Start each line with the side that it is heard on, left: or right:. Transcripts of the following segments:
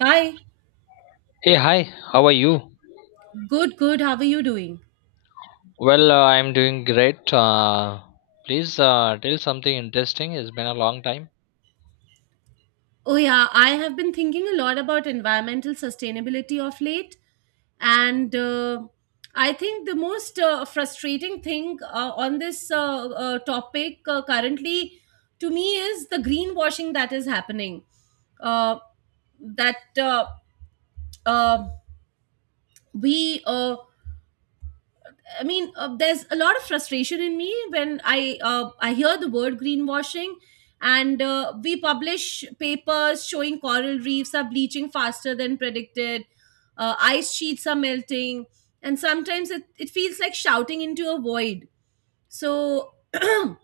right: Hi,
left: Hey, hi, how are you?
right: good, good. How are you doing?
left: I'm doing great. Please tell something interesting. It's been a long time.
right: Oh, yeah, I have been thinking a lot about environmental sustainability of late. And I think the most frustrating thing on this topic currently to me is the greenwashing that is happening. Uh, that uh, we I mean, There's a lot of frustration in me when I hear the word greenwashing, and we publish papers showing coral reefs are bleaching faster than predicted. Ice sheets are melting, and sometimes it feels like shouting into a void. So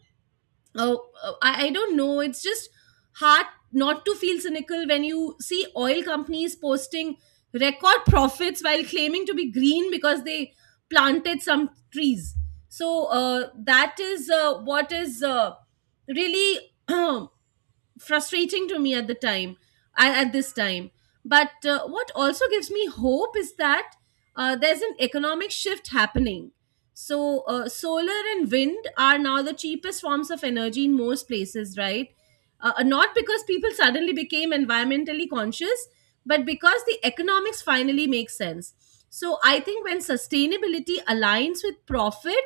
right: I don't know. It's just hard not to feel cynical when you see oil companies posting record profits while claiming to be green because they planted some trees. So that is what is really frustrating to me at at this time. But what also gives me hope is that there's an economic shift happening. So solar and wind are now the cheapest forms of energy in most places, right? Not because people suddenly became environmentally conscious, but because the economics finally makes sense. So I think when sustainability aligns with profit,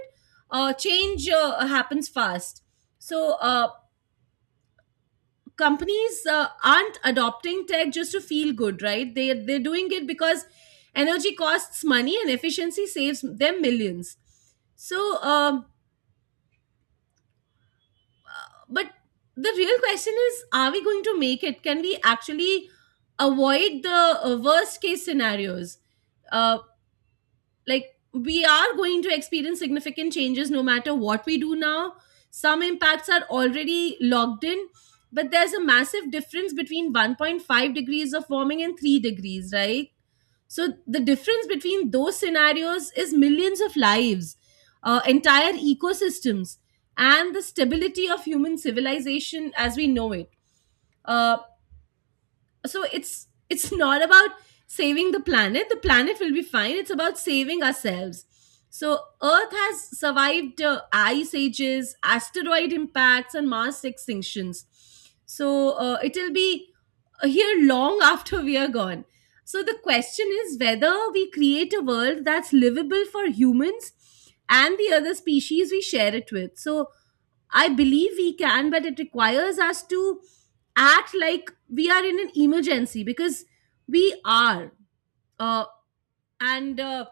right: change happens fast. So companies aren't adopting tech just to feel good, right? They're doing it because energy costs money and efficiency saves them millions. So um, but the real question is, are we going to make it? Can we actually avoid the worst case scenarios? Uh. Like, we are going to experience significant changes no matter what we do now. Some impacts are already logged in, but there's a massive difference between 1.5 degrees of warming and 3 degrees, right? So the difference between those scenarios is millions of lives, entire ecosystems, and the stability of human civilization as we know it. Uh, so it's not about saving the planet. The planet will be fine. It's about saving ourselves. So earth has survived ice ages, asteroid impacts, and mass extinctions. So it'll be here long after we are gone. So the question is whether we create a world that's livable for humans and the other species we share it with. So I believe we can, but it requires us to act like we are in an emergency, because we are. Uh, and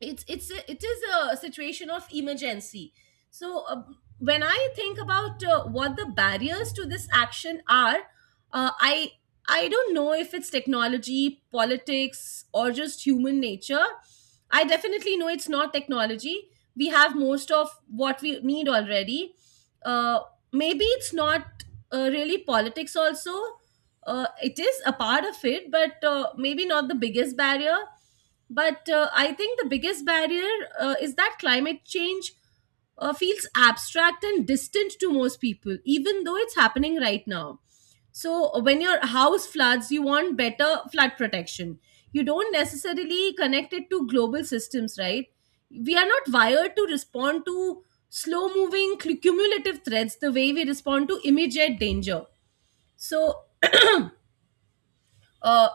right: it's a, it is a situation of emergency. So when I think about what the barriers to this action are, uh, i I don't know if it's technology, politics, or just human nature. I definitely know it's not technology. We have most of what we need already. uh, Maybe it's not really politics also. It is a part of it, but maybe not the biggest barrier. But I think the biggest barrier is that climate change feels abstract and distant to most people, even though it's happening right now. So, when your house floods, you want better flood protection. You don't necessarily connect it to global systems, right? We are not wired to respond to slow moving cumulative threats the way we respond to immediate danger. So, uh,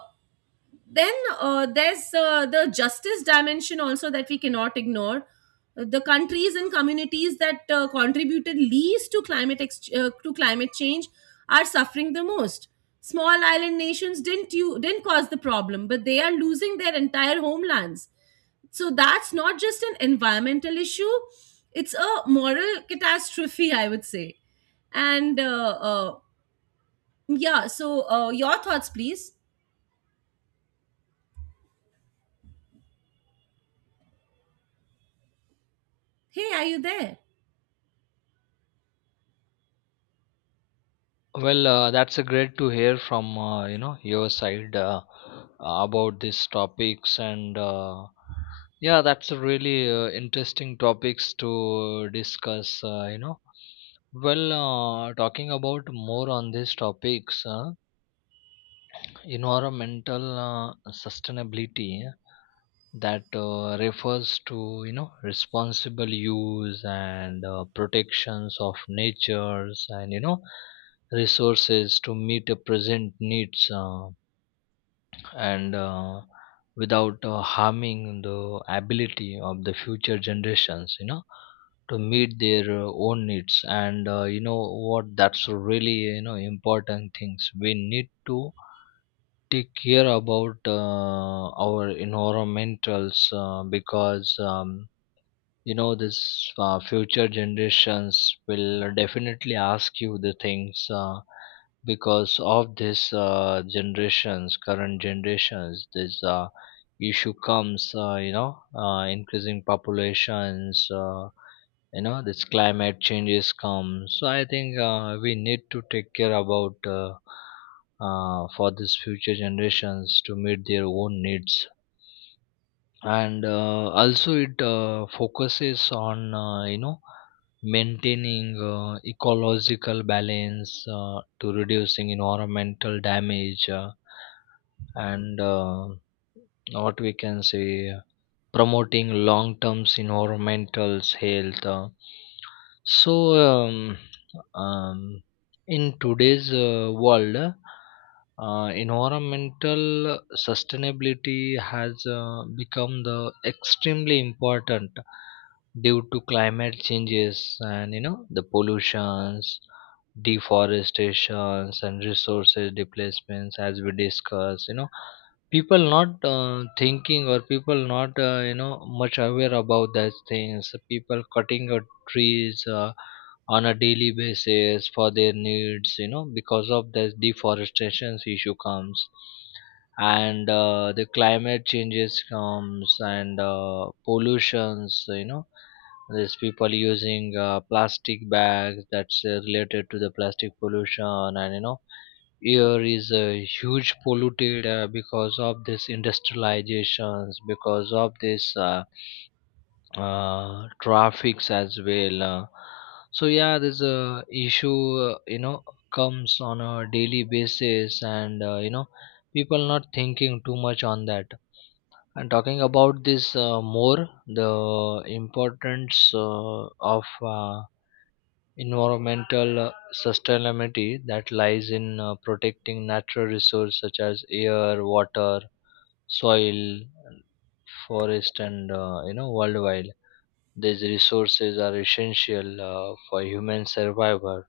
right: then there's the justice dimension also that we cannot ignore. The countries and communities that contributed least to climate ex- to climate change are suffering the most. Small island nations didn't, you didn't cause the problem, but they are losing their entire homelands. So that's not just an environmental issue, it's a moral catastrophe, I would say. And yeah so Your thoughts, please. Hey, are you there?
left: Well, that's a great to hear from your side about these topics and yeah, that's a really interesting topics to discuss. Talking about more on these topics, environmental sustainability that refers to responsible use and protections of natures and resources to meet the present needs and without harming the ability of the future generations to meet their own needs and you know what that's really important things we need to take care about our environmentals because you know this future generations will definitely ask you the things because of this generations current generations this issue comes increasing populations this climate changes come. So I think we need to take care about for these future generations to meet their own needs, and also it focuses on maintaining ecological balance to reducing environmental damage and what we can say, promoting long-term environmental health. So, um, um, in today's world, environmental sustainability has become the extremely important due to climate changes and the pollutions, deforestations, and resources displacements, as we discussed. You know, people not thinking, or people not, much aware about those things. People cutting out trees on a daily basis for their needs, you know, because of this deforestation issue comes, and the climate changes comes, and pollutions, you know. These people using plastic bags, that's related to the plastic pollution, and you know, air is huge polluted because of this industrializations, because of this traffics as well. So yeah, this a issue, comes on a daily basis, and people not thinking too much on that. And talking about this more, the importance of environmental sustainability that lies in protecting natural resources such as air, water, soil, forest, and worldwide. These resources are essential for human survival,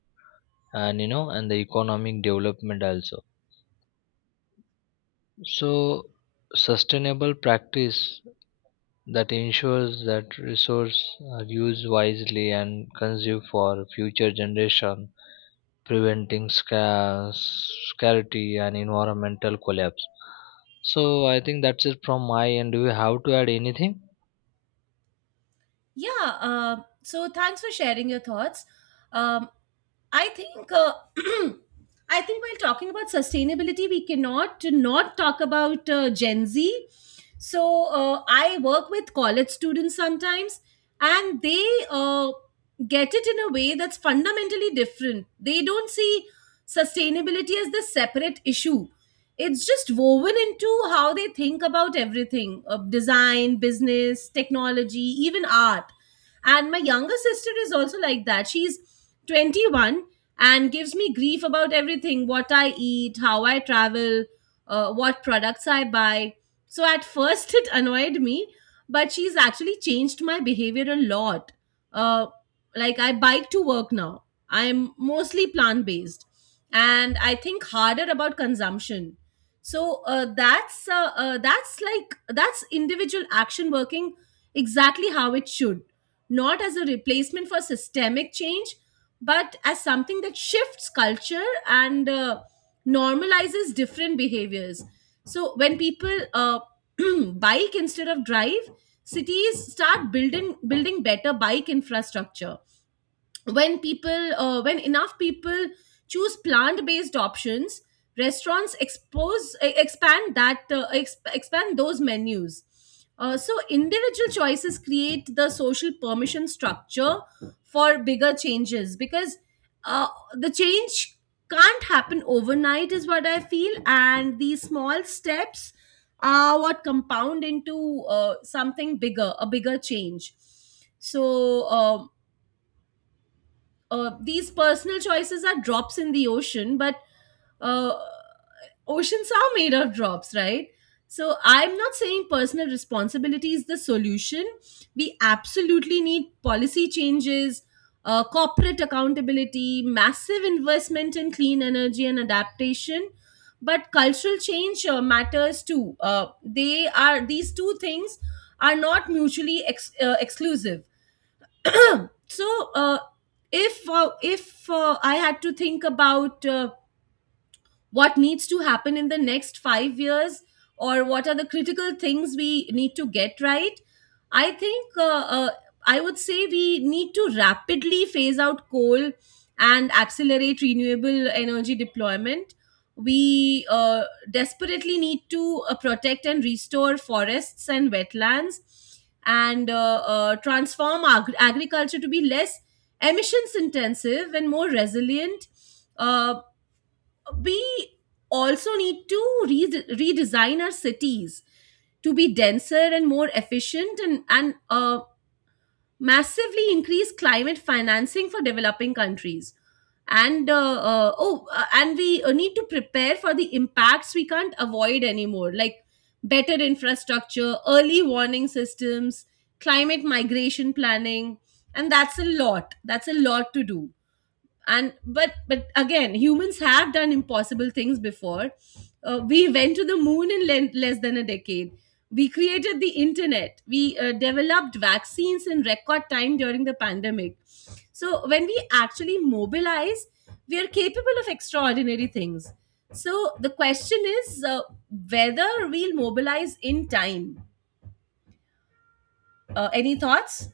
left: and and the economic development also. So sustainable practice that ensures that resources are used wisely and consumed for future generation, preventing scarcity and environmental collapse. So I think that's it from my end. Do you have to add anything?
right: Yeah. So thanks for sharing your thoughts. Um, I think I think while talking about sustainability, we cannot not talk about Gen Z. So I work with college students sometimes, and they get it in a way that's fundamentally different. They don't see sustainability as the separate issue. It's just woven into how they think about everything, design, business, technology, even art. And my younger sister is also like that. She's 21 and gives me grief about everything, what I eat, how I travel, what products I buy. So at first it annoyed me, but she's actually changed my behavior a lot. Uh, like, I bike to work now. I'm mostly plant based and I think harder about consumption. That's individual action working exactly how it should, not as a replacement for systemic change, but as something that shifts culture and normalizes different behaviors. So when people bike instead of drive, cities start building better bike infrastructure. When people uh, when enough people choose plant-based options, restaurants expand expand those menus. So individual choices create the social permission structure for bigger changes, because uh, the change can't happen overnight is what I feel, and these small steps are what compound into something bigger a bigger change. So these personal choices are drops in the ocean, but uh, oceans are made of drops, right? So I'm not saying personal responsibility is the solution. We absolutely need policy changes, corporate accountability, massive investment in clean energy and adaptation. But cultural change matters too. They are, these two things are not exclusive. So if I had to think about what needs to happen in the next 5 years, or what are the critical things we need to get right, i think uh, uh, I would say we need to rapidly phase out coal and accelerate renewable energy deployment. We desperately need to protect and restore forests and wetlands, and transform agriculture to be less emissions intensive and more resilient. Uh, we also need to redesign our cities to be denser and more efficient, and massively increase climate financing for developing countries. And we need to prepare for the impacts we can't avoid anymore, like better infrastructure, early warning systems, climate migration planning. And that's a lot to do. And but but again, humans have done impossible things before. We went to the moon in less than a decade. We created the internet. We developed vaccines in record time during the pandemic. So when we actually mobilize, we are capable of extraordinary things. So the question is, whether we'll mobilize in time. Any thoughts?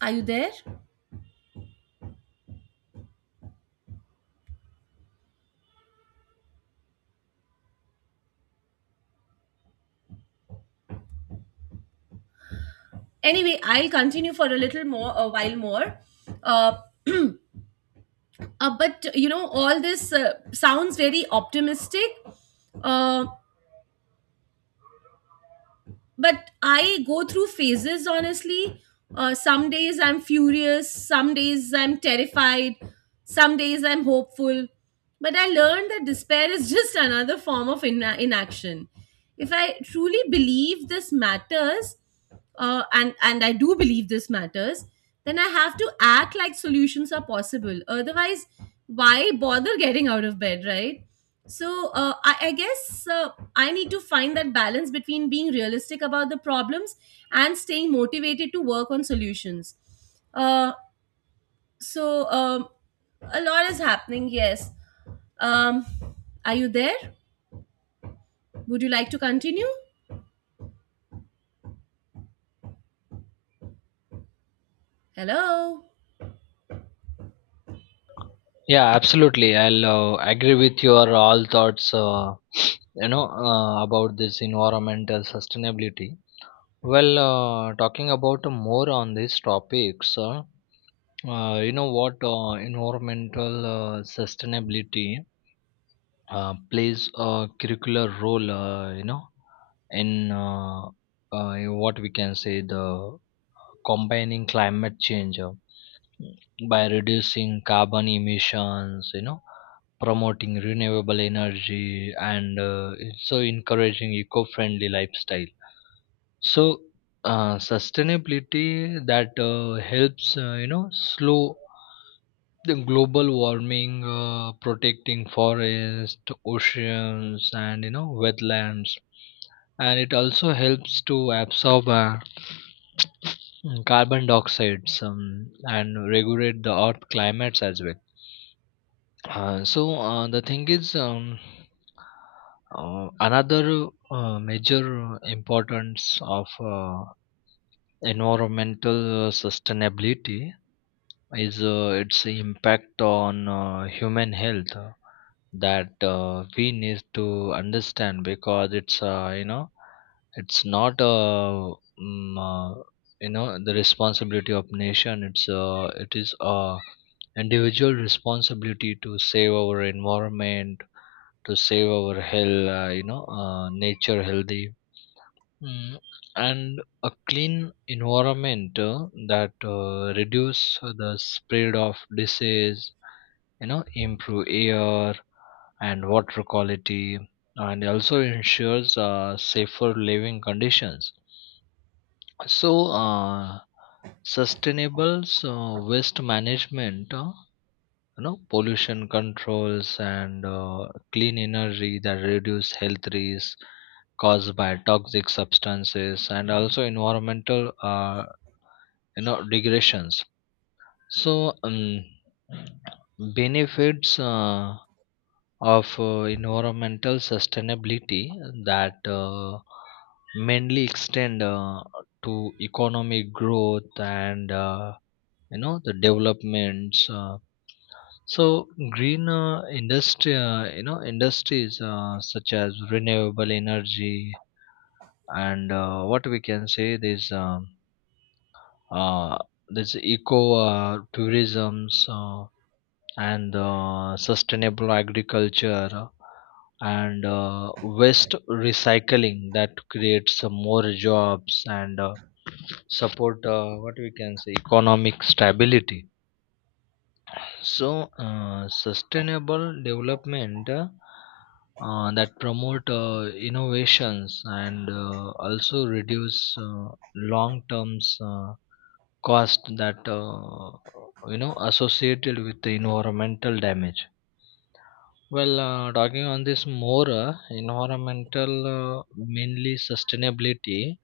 right: Are you there? Anyway, I'll continue for a while more. uh, but you know, all this sounds very optimistic, uh, but I go through phases honestly. Some days I'm furious, some days I'm terrified, some days I'm hopeful, but I learned that despair is just another form of inaction. If I truly believe this matters, and I do believe this matters, then I have to act like solutions are possible. Otherwise, why bother getting out of bed, right? So I guess I need to find that balance between being realistic about the problems and staying motivated to work on solutions. Uh, so a lot is happening, yes. Um, are you there? Would you like to continue? Hello?
left: Yeah, absolutely. I'll agree with your all thoughts. You know About this environmental sustainability. Well, talking about more on these topics. You know what Environmental sustainability plays a curricular role in uh, in what we can say, the combining climate change, by reducing carbon emissions, you know, promoting renewable energy, and so encouraging eco-friendly lifestyle. So sustainability that helps, you know, slow the global warming, protecting forest, oceans, and you know, wetlands. And it also helps to absorb carbon dioxide, and regulate the earth climates as well. So the thing is, another major importance of uh, environmental sustainability is its impact on human health, that we need to understand, because it's, it's not, mm, uh, the responsibility of nation, it's, it is individual responsibility to save our environment, to save our health, nature healthy. Mm, and a clean environment that reduce the spread of disease, you know, improve air and water quality, and also ensures safer living conditions. So sustainable, so waste management, pollution controls, and clean energy that reduce health risks caused by toxic substances, and also environmental, degradations. So benefits of environmental sustainability that mainly extend to economic growth and the developments. So green industries such as renewable energy, and what we can say, this, uh, this eco tourisms, and sustainable agriculture, and waste recycling, that creates more jobs and support what we can say, economic stability. So, sustainable development, that promote innovations, and also reduce long terms cost that associated with the environmental damage. Well, talking on this more, environmental mainly sustainability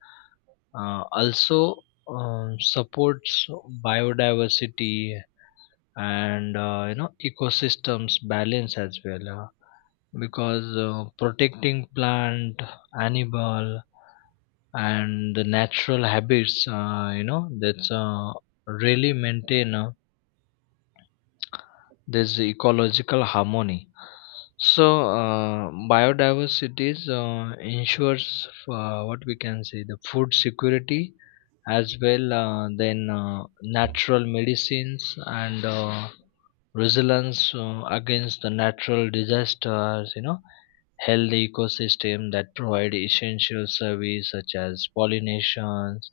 left: also supports biodiversity and ecosystems balance as well, because protecting plant, animal, and the natural habits, that's really maintain this ecological harmony. So biodiversity ensures what we can say, the food security as well, then natural medicines, and resilience against the natural disasters, you know, healthy ecosystem that provide essential service such as pollinations,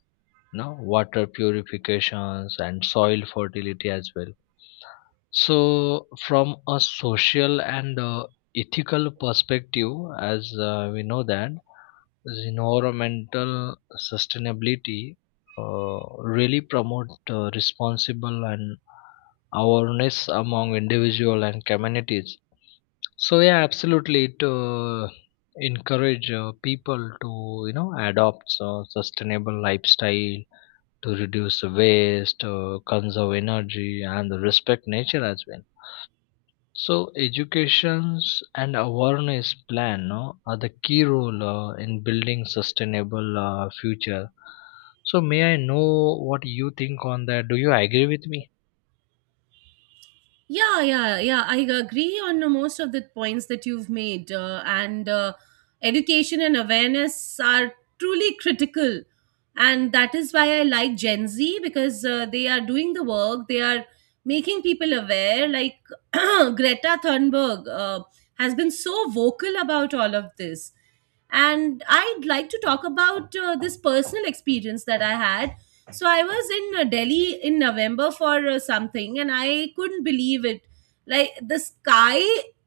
left: you know, water purifications, and soil fertility as well. So, from a social and ethical perspective, as we know that the environmental sustainability really promote responsible and awareness among individual and communities. So, yeah, absolutely, it encourage people to, you know, adopt sustainable lifestyle, to reduce waste, conserve energy, and respect nature as well. So educations and awareness plan, no, are the key role in building sustainable future. So may I know what you think on that? Do you agree with me?
right: Yeah, yeah, yeah. I agree on most of the points that you've made. And Education and awareness are truly critical. And that is why I like Gen Z, because they are doing the work, they are making people aware. Like Greta Thunberg has been so vocal about all of this. And I'd like to talk about this personal experience that I had. So I was in Delhi in November for something, and I couldn't believe it. Like, the sky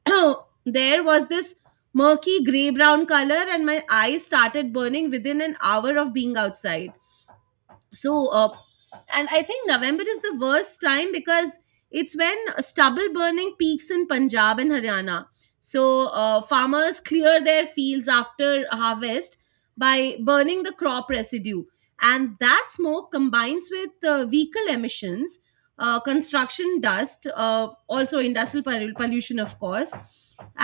right: there was this murky gray brown color, and my eyes started burning within an hour of being outside. So uh, and I think November is the worst time, because it's when stubble burning peaks in Punjab and Haryana. So farmers clear their fields after harvest by burning the crop residue, and that smoke combines with vehicle emissions, construction dust, also industrial pollution, of course.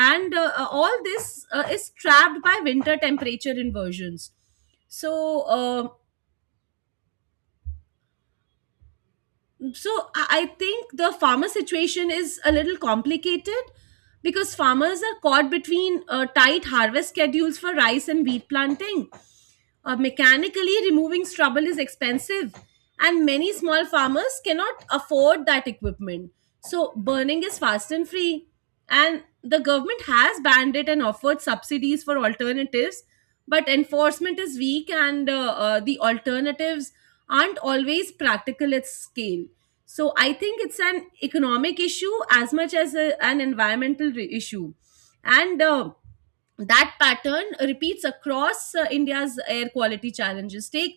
right: And all this is trapped by winter temperature inversions. So uh, so I think the farmer situation is a little complicated, because farmers are caught between tight harvest schedules for rice and wheat planting. Mechanically removing stubble is expensive, and many small farmers cannot afford that equipment. So burning is fast and free, and the government has banned it and offered subsidies for alternatives, but enforcement is weak, and the alternatives aren't always practical at scale. So I think it's an economic issue as much as an environmental issue. And That pattern repeats across India's air quality challenges. Take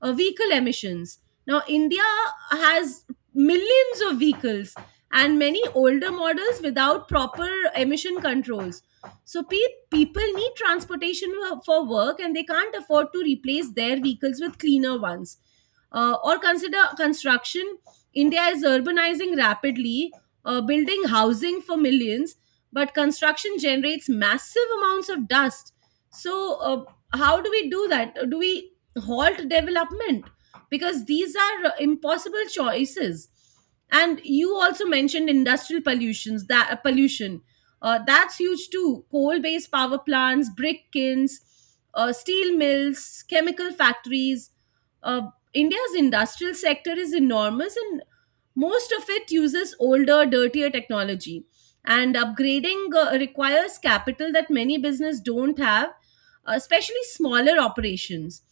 right: vehicle emissions. Now, India has millions of vehicles and many older models without proper emission controls. So, people need for work, and they can't afford to replace their vehicles with cleaner ones. Or consider construction. India is urbanizing rapidly, building housing for millions, but construction generates massive amounts of dust. So, uh, how do we do that? Do we halt development? Because these are impossible choices. And you also mentioned industrial pollutions, that pollution, that's huge too. Coal based power plants, brick kilns, steel mills, chemical factories. uh, India's industrial sector is enormous, and most of it uses older, dirtier technology. And upgrading requires capital that many business don't have, especially smaller operations.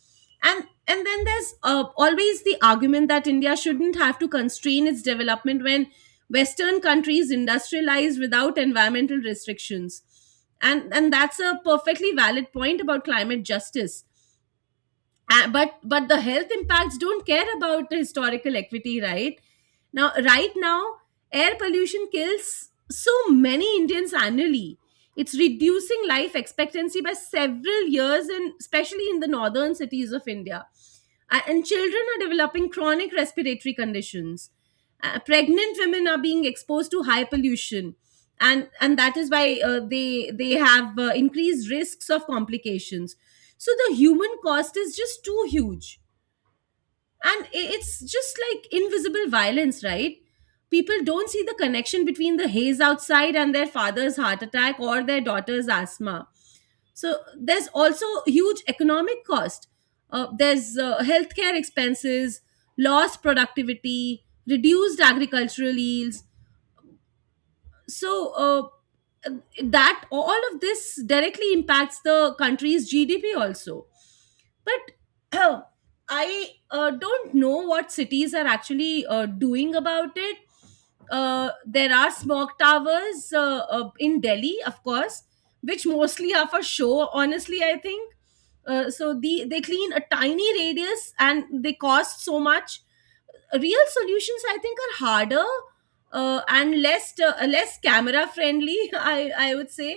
right: And then there's always the argument that India shouldn't have to constrain its development when western countries industrialize without environmental restrictions. And that's a perfectly valid point about climate justice. But the health impacts don't care about the historical equity, right? Now right now air pollution kills so many Indians annually. It's reducing life expectancy by several years, and especially in the northern cities of India. And children are developing chronic respiratory conditions. Pregnant women are being exposed to high pollution, and that is why they have increased risks of complications. So the human cost is just too huge. And it's just like invisible violence, right? People don't see the connection between the haze outside and their father's heart attack or their daughter's asthma. So there's also huge economic cost. There's healthcare expenses, lost productivity, reduced agricultural yields. So uh, that all of this directly impacts the country's GDP also. But I don't know what cities are actually doing about it. There are smog towers in Delhi, of course, which mostly are for show, honestly, I think. So they clean a tiny radius and they cost so much. Real solutions, I think, are harder and less less camera friendly, i I would say.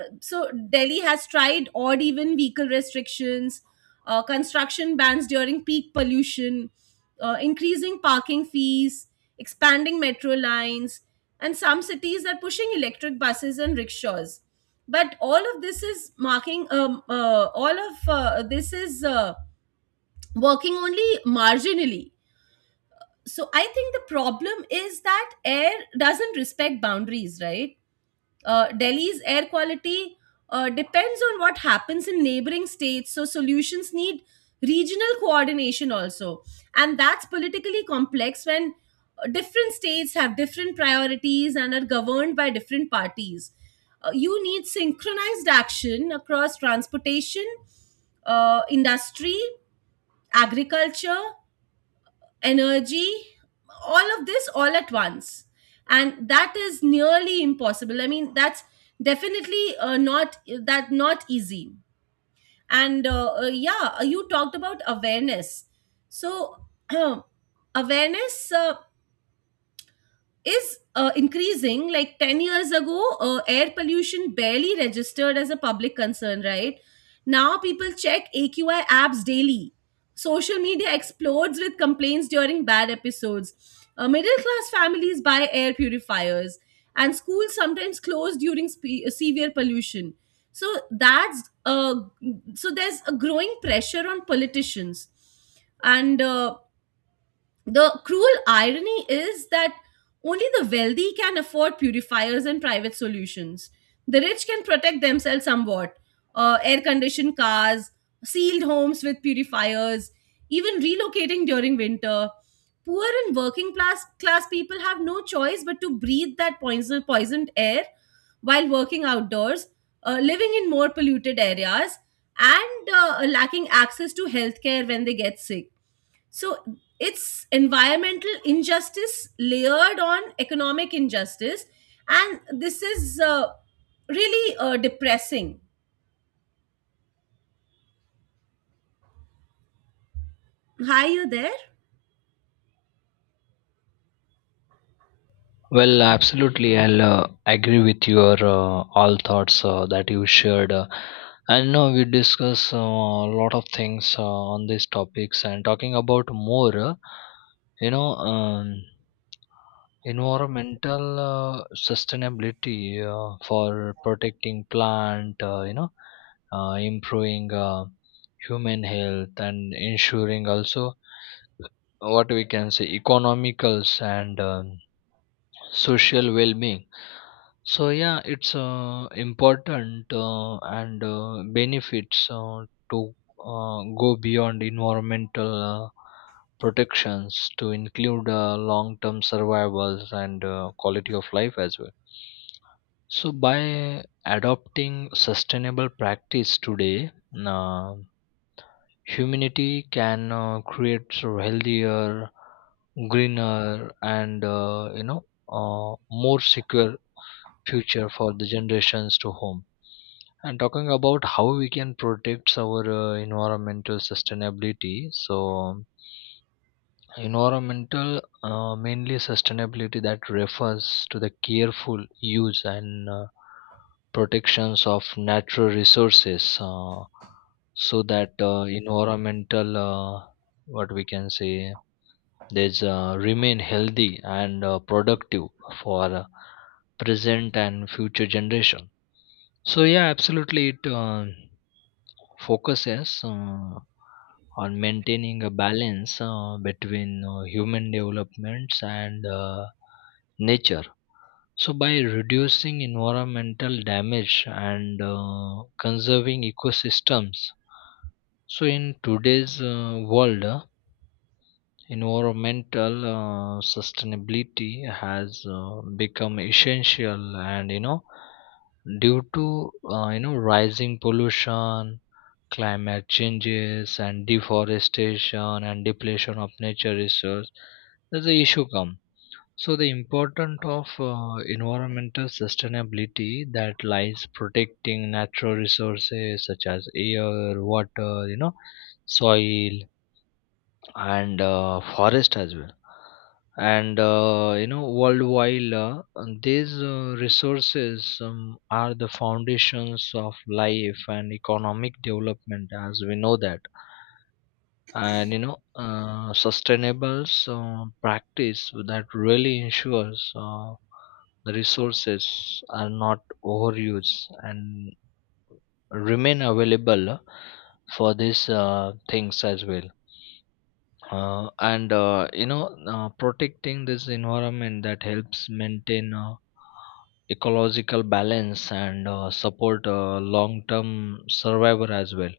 right: So Delhi has tried odd even vehicle restrictions, construction bans during peak pollution, increasing parking fees, expanding metro lines. And some cities are pushing electric buses and rickshaws, but all of this is marking all of this is working only marginally. So I think the problem is that air doesn't respect boundaries, right? Delhi's air quality depends on what happens in neighboring states, so solutions need regional coordination also. And that's politically complex when different states have different priorities and are governed by different parties. You need synchronized action across transportation, industry, agriculture, energy, all of this all at once. And that is nearly impossible. I mean, that's definitely not that, not easy. And yeah, you talked about awareness. So awareness is increasing. Like 10 years ago, air pollution barely registered as a public concern. Right now people check AQI apps daily, social media explodes with complaints during bad episodes. Middle class families buy air purifiers, and schools sometimes close during severe pollution. So that's so there's a growing pressure on politicians. And the cruel irony is that only the wealthy can afford purifiers and private solutions. The rich can protect themselves somewhat. Air conditioned cars, sealed homes with purifiers, even relocating during winter. Poor and working class, class people have no choice but to breathe that poison, poisoned air while working outdoors, living in more polluted areas, and lacking access to healthcare when they get sick. So it's environmental injustice layered on economic injustice. And this is really depressing. Hi, you there?
left: Well, absolutely. I'll agree with your all thoughts that you shared. I know we discuss a lot of things on these topics and talking about more. You know. Um, Environmental sustainability for protecting plant, improving human health and ensuring also what we can say, economicals and social well-being. So yeah, it's important, and benefits to go beyond environmental protections to include long-term survivals and quality of life as well. So by adopting sustainable practice today, uh, humanity can create so healthier, greener, and more secure future for the generations to home. And talking about how we can protect our environmental sustainability, so um, environmental, mainly sustainability that refers to the careful use and protections of natural resources, so that environmental, what we can say, there's, remain healthy and productive for present and future generation. So yeah, absolutely it. Focuses on maintaining a balance between human developments and nature. So, by reducing environmental damage and conserving ecosystems, so in today's world, environmental sustainability has become essential, and you know, due to, rising pollution, climate changes, and deforestation, and depletion of nature resource, there's the issue come. So the importance of environmental sustainability that lies protecting natural resources such as air, water, you know, soil, and forest as well, and worldwide. These resources are the foundations of life and economic development, as we know that. And sustainable practice that really ensures the resources are not overused and remain available for these things as well. And you know Protecting this environment that helps maintain ecological balance and support long term survival as well.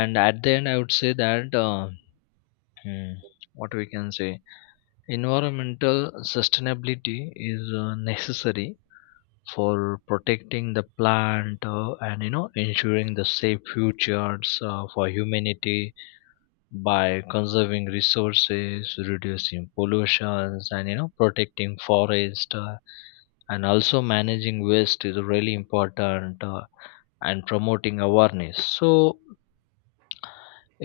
left: And at the end, I would say that, hmm, what we can say, environmental sustainability is necessary for protecting the plant, and ensuring the safe futures for humanity, by conserving resources, reducing pollutions, and you know, protecting forest, and also managing waste is really important, and promoting awareness. So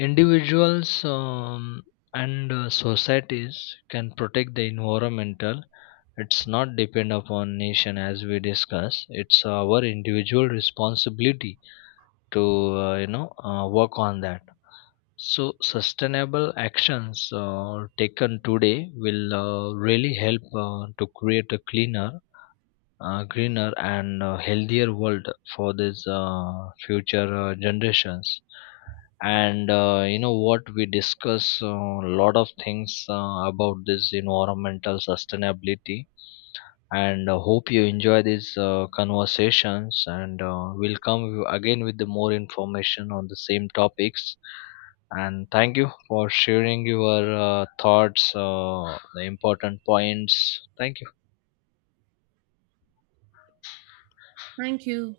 left: individuals, and societies can protect the environmental. It's not depend upon nation, as we discuss. It's our individual responsibility to, work on that. So, sustainable actions taken today will really help to create a cleaner, greener, and healthier world for these future generations. And you know what we discuss a lot of things about this environmental sustainability, and hope you enjoy these conversations, and we'll come again with the more information on the same topics. And thank you for sharing your thoughts, the important points. Thank you.
right: Thank you.